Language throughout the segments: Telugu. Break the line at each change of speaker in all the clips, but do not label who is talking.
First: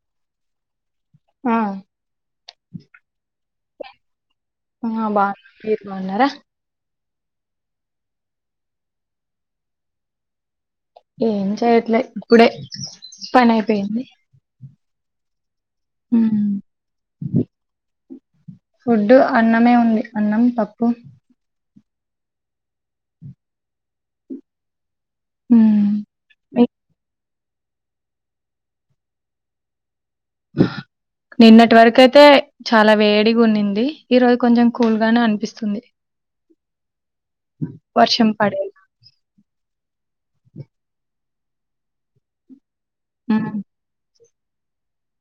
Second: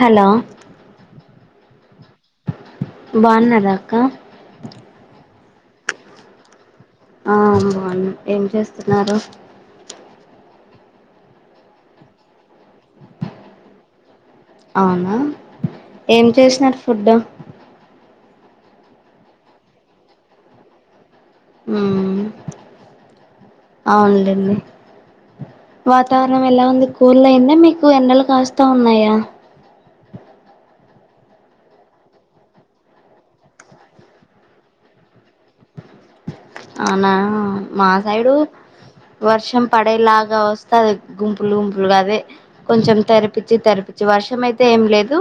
హలో
ఆ
బావున్నర అక్క
ఆ బాగున్నాం మీరు బాగున్నారా?
ఆ బాగున్నాం. ఏం చేస్తున్నారు?
ఏమి చేయట్లే ఇప్పుడే పని అయిపోయింది.
అవునా ఏం చేసినారు ఫుడ్డు?
ఫుడ్డు అన్నమే ఉంది అన్నం, పప్పు
మ్ అవునులేండి
ఉమ్
వాతావరణం ఎలా
మీ-
ఉంది కూల్ అయ్యిందా మీకు ఎండలు కాస్తా ఉన్నాయా?
నిన్నటి వరకు అయితే చాలా వేడిగ ఉన్నింది ఈ రోజు కొంచెం కూల్ గానే అనిపిస్తుంది.
అవునా మా
వర్షం
సైడు
పడే
వర్షం పడేలాగా వస్తది. గుంప్ పులు గుంపులుగా అదే కొంచెం
ఉమ్
తెరపిచ్చి తెరపిచ్చి వర్షం అయితే ఏం లేదు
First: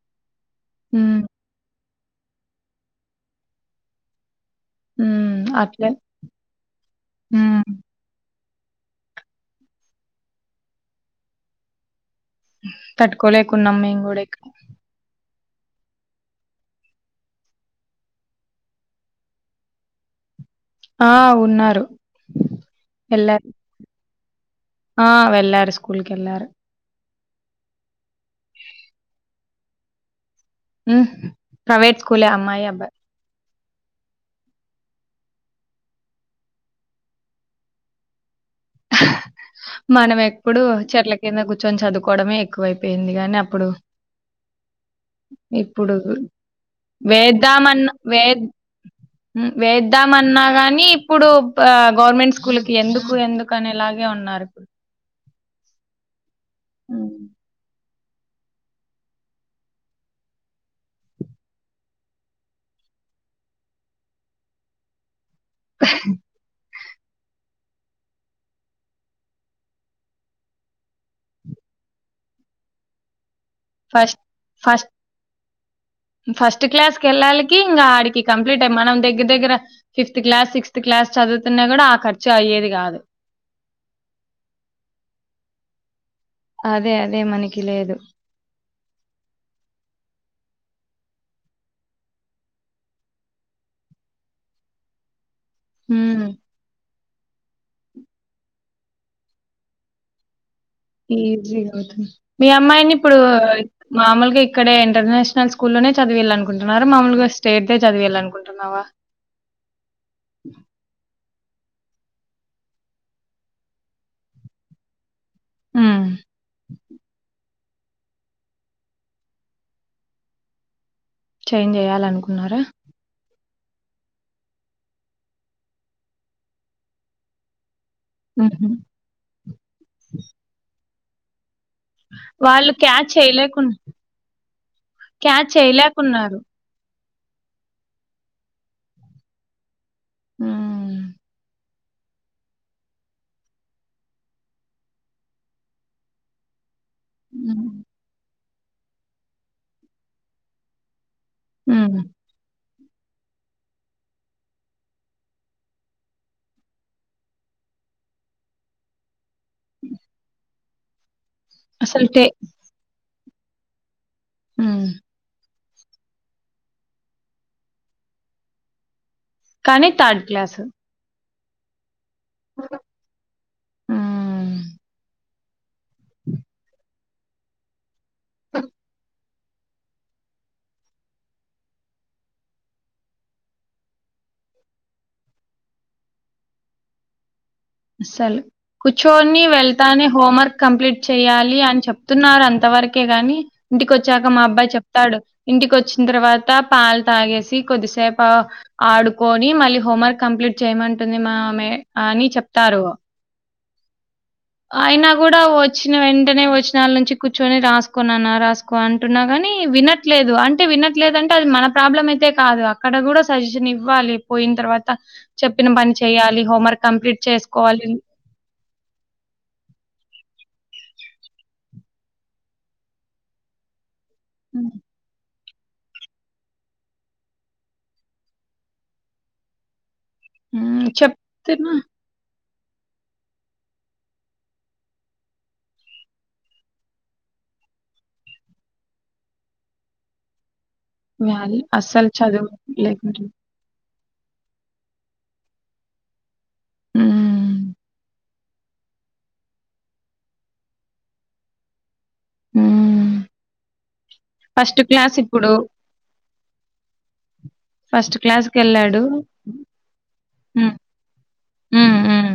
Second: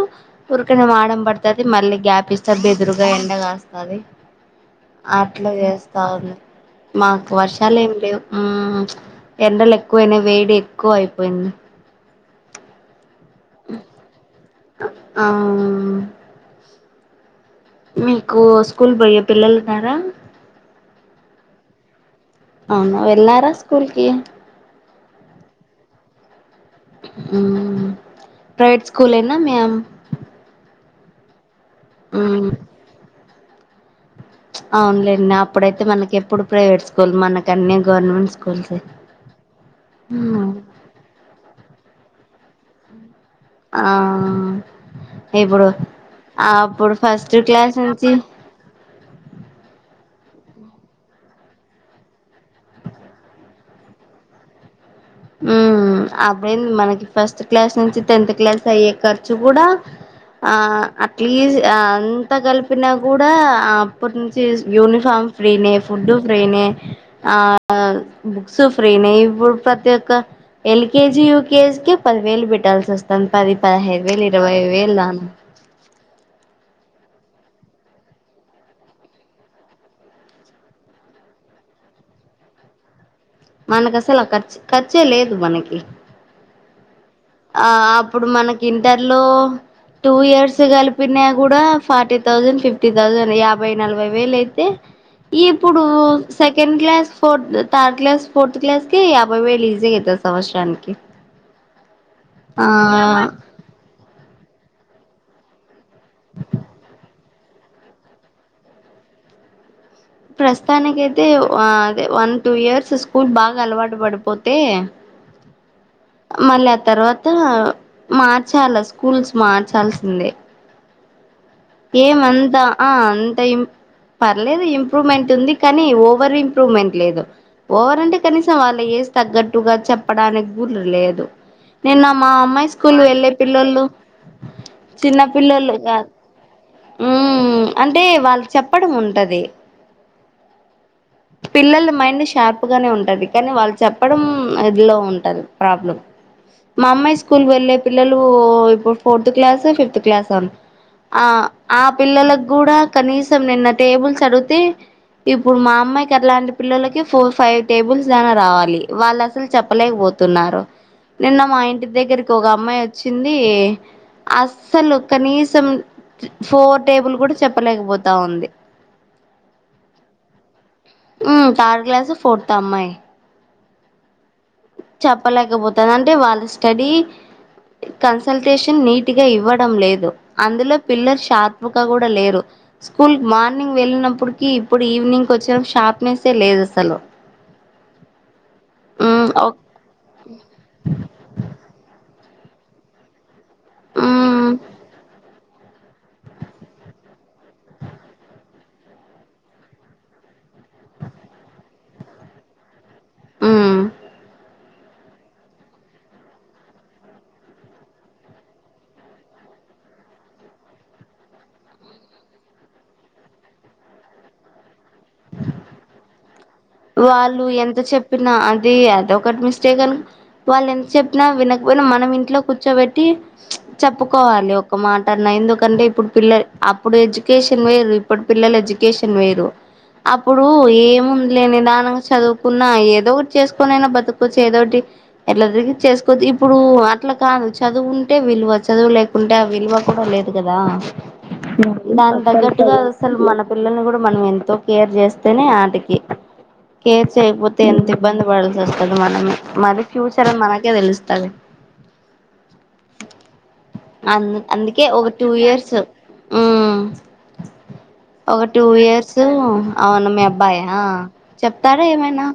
ఊరికనే
ఉమ్
మాడం పడుతది మళ్ళీ గ్యాప్ ఇస్తది బెదురుగా ఎండ కాస్తది.
ఉమ్
అట్ల
అట్లే
చేస్తా ఉంది మాకు
ఉమ్
వర్షాలు ఏమి లేవు. మ్ ఎండలు ఎక్కువయినాయి, వేడి ఎక్కువ అయిపోయింది.
తట్టుకోలేకున్నాము మేము కూడ ఇక్కడ
అ అవునా మీకు స్కూల్ పోయే పిల్లలున్నార?
ఆ ఉన్నారు.
అవునా
వెళ్ళారు
వెళ్ళారా స్కూల్కి?
ఆ వెళ్ళారు స్కూల్ కెళ్లారు.
మ్ ప్రైవేట్ స్కూల్ ఏ నా మీ అమ్
మ్మ్ ప్రైవేట్ స్కూలే
మ్మ్
అమ్మాయి, అబ్బాయి
అవునులేండి అప్పుడైతే మనకి ఎప్పుడు ప్రైవేట్ స్కూల్ మనకన్ని గవర్నమెంట్ స్ స్కూల్సు
మనం ఎప్పుడు చెట్ల కింద కూర్చొని చదువుకోవడమే ఎక్కువైపోయింది గానీ అప్
ఆ ఇప్పుడు అప్పుడు ఫస్ట్ క్లాస్ నుంచి
మ్ వేద్దామన్నా గాని ఇప్పుడు గవర్నమెంట్ స్కూల్కి ఎందుకు ఎందు కనేలాగే ఉన్నారు ఇప్పుడు
మ్ అప్పుడేంది మనకి
హ్మ్.
ఫస్ట్ క్లాస్ నుంచి టెన్త్ క్లాస్ అయ్యే ఖర్చు కూడ ఆ అట్లీస్ అంతా కలిపినా కూడ, అప్పటి నుంచి యూనిఫామ్ ఫ్రీనే, ఫుడ్ ఫ్రీనే, ఆ బుక్స్ ఫ్రీనే ఇప్పుడు ప్రతి క ఎల్కేజి యూకేజీ కె పదివేలు పెట్టాల్సి వస్ తంతావే పదహైదు
ఫస్ట్
వేలు, ఇరవై
ఫస్ట్
వేలు అన్
ఫస్ట్ క్లాస్ కి వెళ్ళాలికి ఇంక ఆడికి కంప్లీట్ అయ్యి మనం దగ్గర దగ్గర ఫిఫ్త్ క్లాస్, సిక్స్త్ క్లాస్ చదువుతున్నా కూడ ఆ ఖర్చు అయ్యేది కాదు.
మనకసలు ఆ ఖర్చు, ఖర్చే లేదు మనకి.
అదే అదే మనీ
ఆ అప్పుడు మనకి ఇంటర్లో టూ ఇయర్స్ కలిపిన కూడ ఫార్టీ థౌజండ్, ఫిఫ్టీ థౌజండ్, యాభై నలభై వేలు అయితే ఇప్పుడు
హ్మ్.
Second class fourth, third class, fourth క్లాస్కి యాభై వేలు ఈజీగ అయితాది సంవత్సరానికి.
ఈజీగ అవుతుంది. మీ
ఆ
అమ్మాయిని ఇప్పుడు మామూలుగా ఇక్కడే ఇంటర్నేషనల్ స్కూల్లోనే చదివీళ్ల అనుకుంటన్నార మాముూలుగా స్టేట్ దే చదివీళ్ల అనుకుంటన్నావ?
ప్రస్తుతానికి అయితే అదే వన్ టూ ఇయర్స్ స్కూల్ బాగా అలవాటు పడిపోతే,
హ్మ్.
మళ్ళ ఆ తర్వాత మార్చాల స్కూల్స్ మార్చాల్సిందే.
చేంజ్
ఏమంత
చేయాలనుకున్నారా?
ఆ అంత ఇం. పర్లేదు ఇంప్రూమేంట్ ఉంది కానీ ఓవర్ ఇంప్రూమెంట్ లేదు ఓవర్ అంటే. కనీసం
హుహు.
వాళ్ళ ఏజ్ తగ్గట్టుగా చెప్పడానికి గుడ లేదు. నిన్న మా అమ్మాయి
వాళ్ళు
స్కూల్
క్యాచ్
వెళ్ళే
చేయలేకున్
పిల్లలు చిన్న
క్యాచ్
పిల్లలు కాదు.
చేయలేకున్నారు.
ఉ అంటే వాళ్ళు చెప్పడం ఉంటది.
హ్మ్.
పిల్లల మైండ్ షార్ప్. నే ఉంటది కానీ వాళ్ళు చెప్పడం అదిలో ఉంటది ప్రాబ్లం మా అమ్మాయి స్. స్కూల్కి వెళ్లే
హ్మ్.
పిల్లలు ఇప్పుడు ఫోర్త్ క్లాసో ఫిఫ్త్ క్లాసో. ఆ ఆ
హ్మ్.
పిల్లలకు కూడా కనీసం నిన్న టేబుల్స్ అడిగితే. ఇప్పుడు మా అమ్మాయికి అట్లాంటి పిల్లలకి ఫోర్ ఫైవ్ టేబుల్స్ దాకా రావాలి వాళ్ళు అసలు చెప్పలేకపోతు. తున్నారు. నిన్న మా ఇంటి
అసలు టే
దగ్గరికి ఒక అమ్మాయి వచ్చింది
హ్మ్.
అస్సలు కనీసం. ఫోర్ టేబుల్ కూడా చెప్పలేకపోతా ఉంది.
కానీ థర్డ్ క్లాస్.
ఉ థర్డ్ క్లాస్ ఫోర్త్ ఆ అమ్మాయి.
హ్మ్.
చెప్పలేకపోతంది అంటే వాళ్ళ స్టడీ కన్సల్టేషన్ నీటి. గా ఇవ్వడం లేదు అందులో పిల్లలు షార్ప్ గా కూడా లేరు. స్కూల్కి మార్నింగ్ వెళ్ళినప్పుటికి ఇప్పుడు ఈవినింగ్ వచ్చినప్పటికి షార్ప్నెస్సే లేదు అసలు.
అసలు
మ్మ్
కూర్చొని
ఒ
వెళ్తానే హోంవర్క్ కంప్లీట్ చేయాలి అని చెప్. ప్తున్నారు అంత వరకే గాని ఇంటికి వచ్చాక మా
మ్మ్
అబ్బాయి చెప్తాడు. ఇంటికి వచ్చిన తర్వాత పాలు తాగేసి కొద్దిసేపు. ఆడుకొని మళ్ళీ హోంవర్క్ కంప్లీట్ చేయమంటుంది మా మే అని చెప్తారు.
ఉమ్.
అయినా కూడా వచ్చిన వెంటనే వచ్చినళ్ళ నుంచి కూర్చుని రాసుకోనన్న రాసు. కో అంటున్నా గాని వినట్లేదు అంటే వినట్లేదు అంటే అది మన ప్రాబ్లం అయితే కాదు గా. అక్కడ కూడా సజెషన్ ఇవ్వాలి పోయిన తర్వాత చెప్పిన పని చేయాలి హోంవర్క్. కంప్లీట్
వాళ్ళు ఎంత
చేసుకోవాలి.
చెప్పినా అది అదకటి మిస్టేక్ అను. వాళ్ళు ఎంత చెప్పినా వినకపోయినా మనం ఇంట్లో కూర్చోబెట్టి చెప్ప. కోవాలి
హ్మ్.
ఒక మాట అన్న ఎందుకంటే ఇప్పుడు పిల్లలు. అప్పుడు ఎడ్యుకేషన్ వేరు ఇప్పటి పిల్లలు ఎడ్యుకేషన్ వేరు అప్పుడు
హ్మ్.
ఏముంది. లే
చెప్తున్నా
నిదానంగా చదువుకున్నా ఏదోటి చేసుకొనైనా బ్రతుకవచ్చు ఏదోటి. ఎట్లా తిరిగి చేసుకోద్దు ఇప్పుడు అట్లా కాదు చదువు ఉంటే విలువ చదువులేక. కుంటే ఆ విలువ కూడా లేదు కదా
వాల్యూ అస్సలు
దాని
చదువు
తగ్గట్టుగా అసలు
లేకుంటున్నా.
మన. పిల్లల్ని కూడా మనం ఎంతో కేర్ చేస్తేనే ఆటకి. కేర్ చేయకపోతే
హ్మ్.
ఎంత ఇబ్బంది పడాల్సి వస్తుంది మనమే మరి ఫ్యూచర్ మనకే తెలుస్తది.
హ్మ్.
అంద్
ఫస్ట్
అందుకే ఒక
క్లాస్
టూ
ఇప్పుడు
ఇయర్స్. ఉమ్.
ఫస్ట్
ఒక టూ
క్లాస్‌కెళ్ళాడు.
ఇయర్స్ అవును మీ
హ్మ్.
అబ్బాయా చెప్తాడా
హ్మ్.
ఏమైనా.
హ్మ్.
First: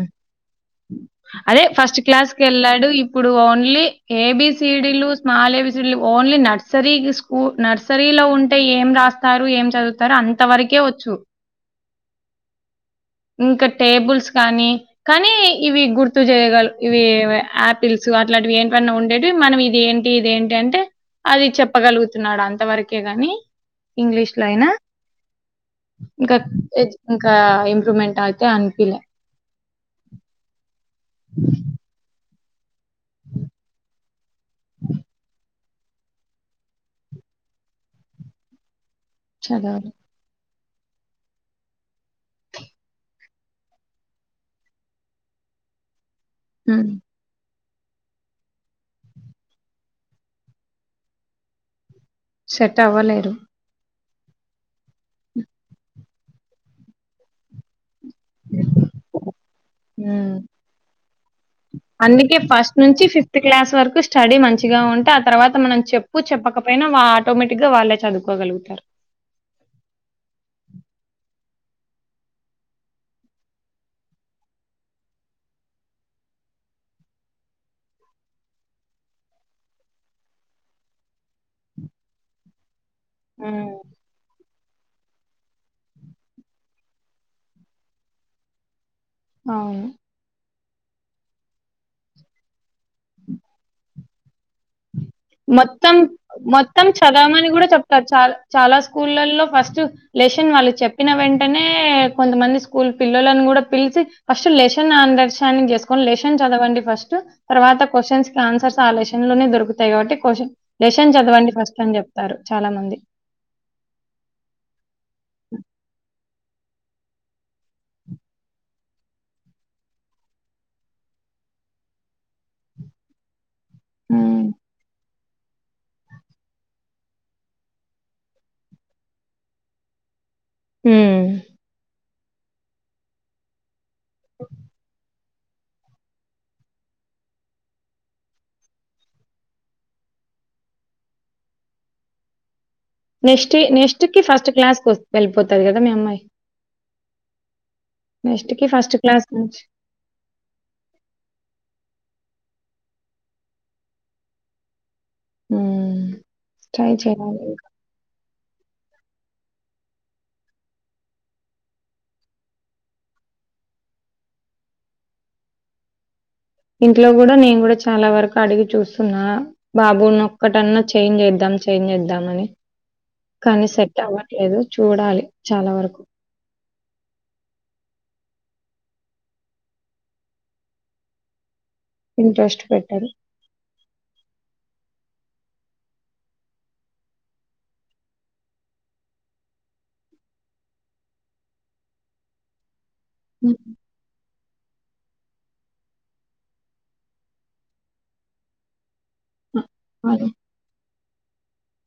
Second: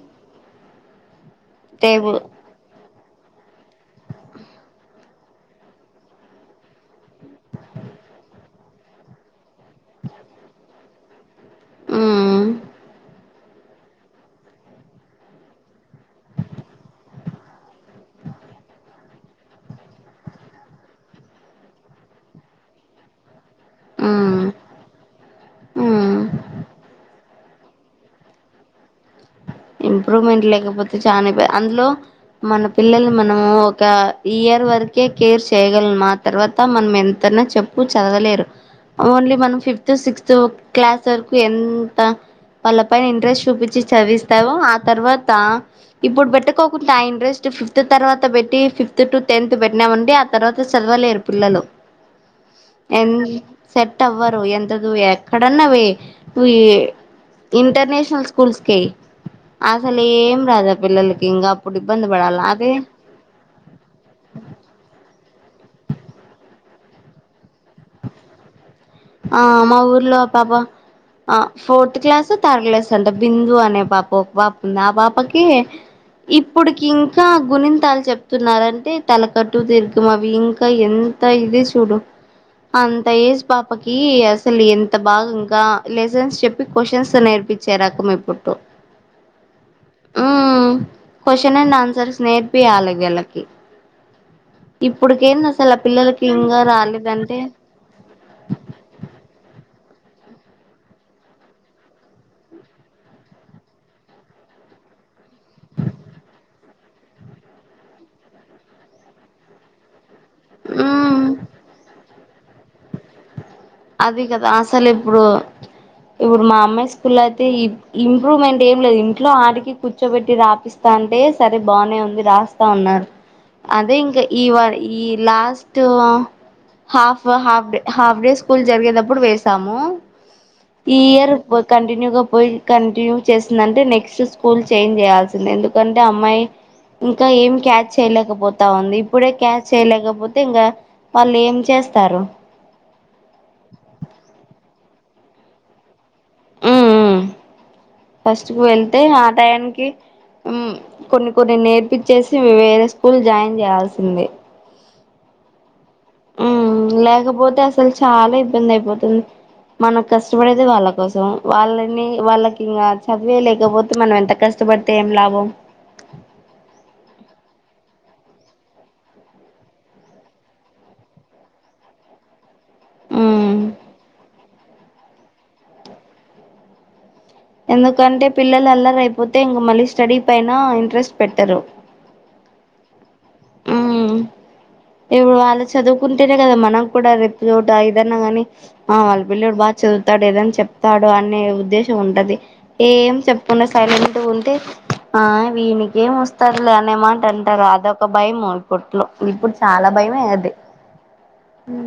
అదే ఫస్ట్
టేబుల్
క్లాస్. కేళ్ళాడు ఇప్పుడు ఓన్లీ ఏబీసిడీలు స్మాల్ ఏబీసిడీ ఓన్లీ నర్సరీ. నర్సరీలో ఉంటే ఏం రాస్తారు ఏం చదువుతారు అంత వరకే వచ్చు.
ఉమ్.
ఇంక టేబుల్స్ కానీ కానీ ఇవి గుర్తు చేయగల ఇవి ఆపిల్స్ అట్లాంటివి ఏంటన్నా ఉండేవి మనం ఇది ఏ ఇది ఏంటంటే అది చెప్పగలుగుతున్నాడు అంత వరకే గాని ఇంగ్లీష్
మ్మ్
లో అయినా
మ్మ్
ఇంకా ఇంకా ఇంప్రూవ్మెంట్ అయితే అన్పిలే
ఇంప్రూవ్మెంట్ లేకపోతే చానా ఇబ్బంది అందులో మన పిలల్ల్ను మనం ఒక ఇయర్ వరకే కేర్ చేయగలము ఆ తర్వాత మనం ఎంతనా చెప్పు చదవలేరు ఓన్లీ మనం ఫిఫ్త్
చదవలే.
సిక్స్త్ఒక క్లాస్ వరకు ఎంత వాళ్ళ పైన ఇంట్రెస్ట్ చూపించి చదివిస్తావు ఆ తర్వాత ఇప్పుడు
హ్మ్.
పెట్టుకోకుండా ఆ ఇంట్రెస్ట్ ఫిఫ్ ఫిఫ్త్ తర్వాత పెట్టి ఫిఫ్త్ టు టెన్త్ పెట్టినామండి ఆ తర్వాత చదవలేరు పిల్లలు
సెట్
ఎన్
అవ్వలేరు.
సెట్ అవ్వరు ఎంతదు ఎక్కడన్నా వెయ్యి ఇంటర్నేషనల్ స్కూల్ కే అసలు
హ్మ్.
ఏం రాదా పిల్లలకి ఇంకప్పుడు ఇబ్బంది
అందుకే
పడాల అదే
ఫస్ట్ నుంచి ఫిఫ్త్ క్లాస్ వరకు స్టడీ మంచిగా ఉంటే ఆ తర్వాత మనం చెప్పు చెప్పకపోయినా ఆటోమేటిక్ గా వాళ్ళే చదువ్ కోగలుగుతారు
ఆ మా ఊర్లో పపా ఆ ఫోర్త్ క్లాస్ థర్డ్ క్లాస్ అంట బిందు అనే పాప ఒక పాప ఉంది ఆ పాపకి ఇప్పుడుకింకా గుణంతాలు చెప్తున్నారంటే తలకట్టు దీర్ఘం అవి ఇంకా ఎన్ అంత ఇది చూడు అంత ఏజ్
హ్మ్.
పాపకి అసలు ఎన్ అంత భాగంగా లెసన్స్ చెప్పి క్వశ్చన్స్ నేర్పించే రకం ఇప్పుట్టు
అవును
ఉమ్ క్వశ్చన్ అండ్ ఆన్సర్స్ నేర్పియాల వీళ్ళకి ఇప్పుడుకేంది అసలు ఆ
మొత్తం
పిల్లలకి ఇంకా
మొత్తం
రాలేదంటే
చదవమని కూడా చెప్తారు చాల్ చాలా స్కూళ్లల్లో ఫస్ట్ లెసన్ వాళ్ళుకి చెప్పిన వెంటనే కొంతమంది స్కూల్ పిల్లలను కూడా పిలిచి ఫస్ట్ లెషన్ అండర్స్టాండింగ్ చేసుకొని లెషన్ చదవండి ఫస్ట్ తర్వాత క్వశ్చన్స్కి ఆన్సర్స్ ఆ లేషన్ లోనే దొరుక్ తయి కాబట్టి కోశన్ లెషన్
ఉమ్
చదవండి ఫస్ట్ అని చెప్తారు చాలా మంది
అది కదా అసలు ఇప్పుడు ఇప్పుడు మా అమ్మాయి స్కూల్లో అయితే ఈ ఇంప్రూమెంట్ ఏం లేదు ఇంట్లో ఆడికి కూర్చోబెట్టి రాపిస్తా అంటే సరే బానే ఉంది రాస్ బావున్నార్ అదే ఇంకా ఈ వా ఈ last half half day half days school జరిగేదప్పుడు వేసాము ఈ ఇయర్ వ కంటిన్యూగా పోయి కంటిన్యూ చేసిందంటే నెక్స్ట్ స్కూల్ చేంజ్ చేయాల్సింది ఎందుక్ తోంటే అమ్మాయి ఇంకా ఏం క్యాచ్ చేయలేకపోతా ఉంది ఇప్పుడే క్యాచ్ చేయలేకపోతే ఇంగ వాళ్లేం చేస్తారు
నెక్స్ట్ నెక్స్ట్ కి ఫస్ట్ క్లాస్ వెళ్ళిపోతాది కదా మీ అమ్మాయి
ఊ ఫస్ట్
నెక్స్ట్
కు
కి
వెళ్తే
క్లాస్ నుంచి
ఆటాయానికి ఊ కొన్ని కొన్ని నేర్పిచ్చేసి వేరే స్కూల్ జాయిన్ చేయాల్సిందే
ఊ
ఉ లేకపోతే అసల్ చాలా ఇబ్బందయిపోతుంది మనం కష్టపడేది వాళ్ళ కోసం వాళ్ళని వాళ్ళకి ఇంగ చదివే లేకపోతే మనం ఎంత కష్ కష్టపడితే ఏం లాభం
ఇంట్లో కూడా నేను కూడా చాలా వరకు అడిగి చూస్తున్నా బాబుని ఒక్కటన్నా చేంజ్ చేద్దాం చేంజ్ చేద్దామని
ఉమ్
కానీ సెట్ అవ్వట్లేదు చూడాలి చాలా వరకు
ఎందుకంటే పిల్లలు అల్లరయిపోతే ఇంగ మళ్ళీ స్టడీ పైన ఇంట్రెస్ట్ పెట్టరు
ఇంట్రెస్ట్ పెట్టారు
మ్ ఇప్పుడు వాళ్ళ చదువుకుంటేనే కదా మనకు కూడా రేపు చోట ఇదన్నా గా ని ఆ వాళ్ళ పిల్లోడు బాగా చదువుతాడు ఏదనా చెప్తాడు అనే ఉద్దేశం ఉంటది ఏం
హ్మ్.
చెప్పుకుండా సైలెంట్ ఉంటే ఆ వీనికి ఏం వస్తారులె అనే మాట అంటారు అదొక భయం కొట్లో ఇప్పుడు
అ!
చాలా భయమే
అని
అది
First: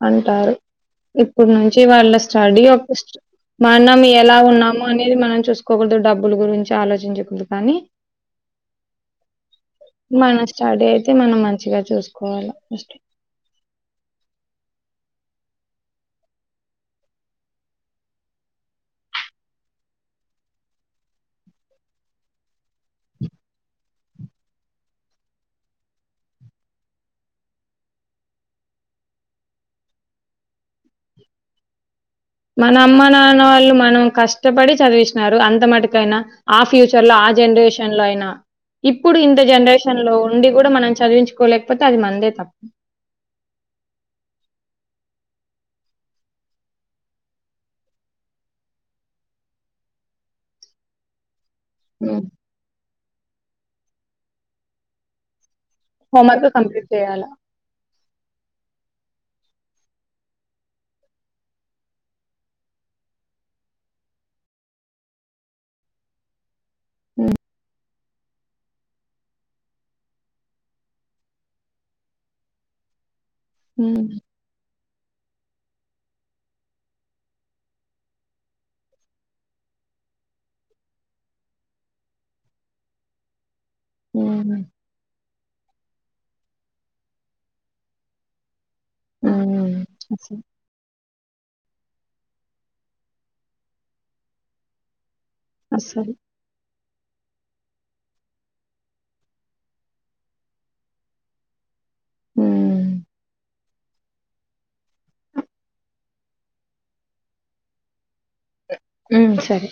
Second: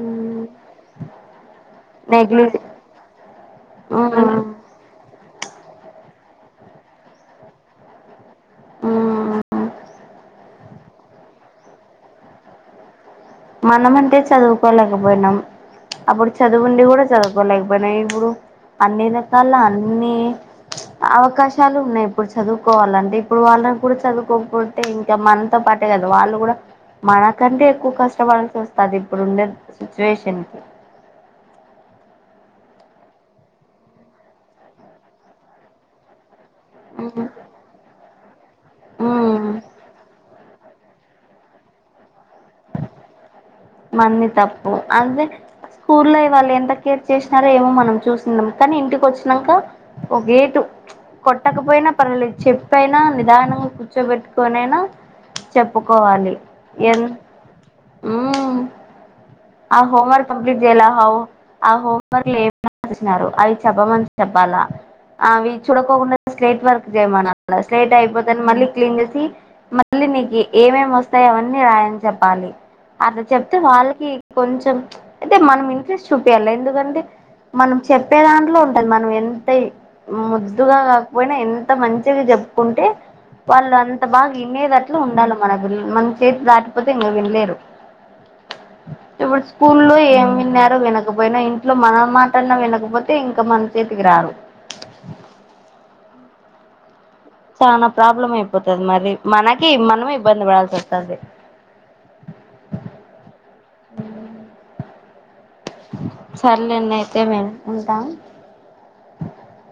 అంటారు ఇప్పుడు నుంచి వాళ్ళ
నెగ్లిజి
స్టడీ ఒక మనం ఎలా ఉన్నాము అనేది మనం చూస్ కోకూడదు డబ్బులు గురించి ఆలోచించకూదనీ
ఆ
మన స్టడీ అయితే మనం మంచిగా చూసుకోవాలి ఫస్టు
మనం అంటే చదువుకోలేకపోయినాం అప్పుడు చదువుండి కూడా చదువుకోలేకపోయినం ఇప్పుడు అన్ని రకాల అన్నిీ అవకాశాలు ఉన్నాయి ఇప్పుడు చదువుకోవాలంటే ఇప్పుడు వాళ్ళకూ కూడా చదువుకోకా పోత్ టె ఇంకా మనతో పాటే కదా వాళ్ళు కూడా మనకంటే ఎక్కువ కష్ ష్ట పడాల్సి వస్తది ఇప్పుడు ఉండే సిచ్యువేషన్ కి
మన అమ్మ నాన్న వాళ్ళు మనం కష్టపడి చదివిసినారు అంత మట్టుకైనా ఆ ఫ్యూచర్లా ఆ జనరేష్ షన్లో అయినా ఇప్పుడు ఇంత
ఉమ్
జనరేషన్ లో ఉండి కూడా మనం చదివించుకోలేకపోతే అది మనదే తప్
మన్ది తప్పు అదే స్కూల్లో వాళ్ళు ఎంత కేర్ చేసినారో ఏమో మనం చూసనం కానీ ఇంటికి వచ్చినాక ఓ గేటు కొట్టకపోయినా
హ్మ్.
పర్వలేదు చెప్పైనా నిదానంగా కూర్చోబెట్టుకొనైనా చెప్పుకోవాలి
హోంవర్క్ కంప్లీట్
ఎన్
చేయాల
మ్ ఆ హోమ్ వర్క్ కంప్లీట్ చేయలా ఆ హోమ్ వర్క్ లేదా నారు అవి చెప్పమన్ చెప్పల అవి చూడకోకుండా స్ట్రేట్ వర్క్
హ్మ్.
చేయమనల స్లెట్ అయిపోతేని మళ్ళీ క్లీన్ చేసి మళ్ళీ నీకు ఏమేమి వస్తాయొ అవన్నీ రాయని చెప్పాలి అట్లా చెప్తే వాళ్ళకి
హ్మ్.
కొంచెం అయితే మనం ఇంట్రెస్ట్ చూపించాలి ఎందుకంటే మనం చెప్పే దాంట్లో ఉంటది మనం ఎంత ముద్దుగా కాకపోయినా ఎంత మంచిగా చెప్పుకుంటే వాళ్ళు అంత బాగా
హ్మ్.
వినేేదట్లు ఉండాలే మనా పిల్ మన చేతి దాటిపోతే ఇంగ వినలేరు ఏ వాడు
హ్మ్.
స్కూళ్ళో ఎం
అసలు
విన్నడ్ వినకపోయినా ఇంట్లో మన మాట అన్నా వినకపోతే ఇంకా మన చేతికి రారు
అస్సలు
చనా ప్రాబ్లం అయిపోతది మరి మనకి మనమే ఇబ్బంది పడాల్సి వస్తది
మ్
సర్లేండి అయితే నిను ఉంటా
మ్ సరే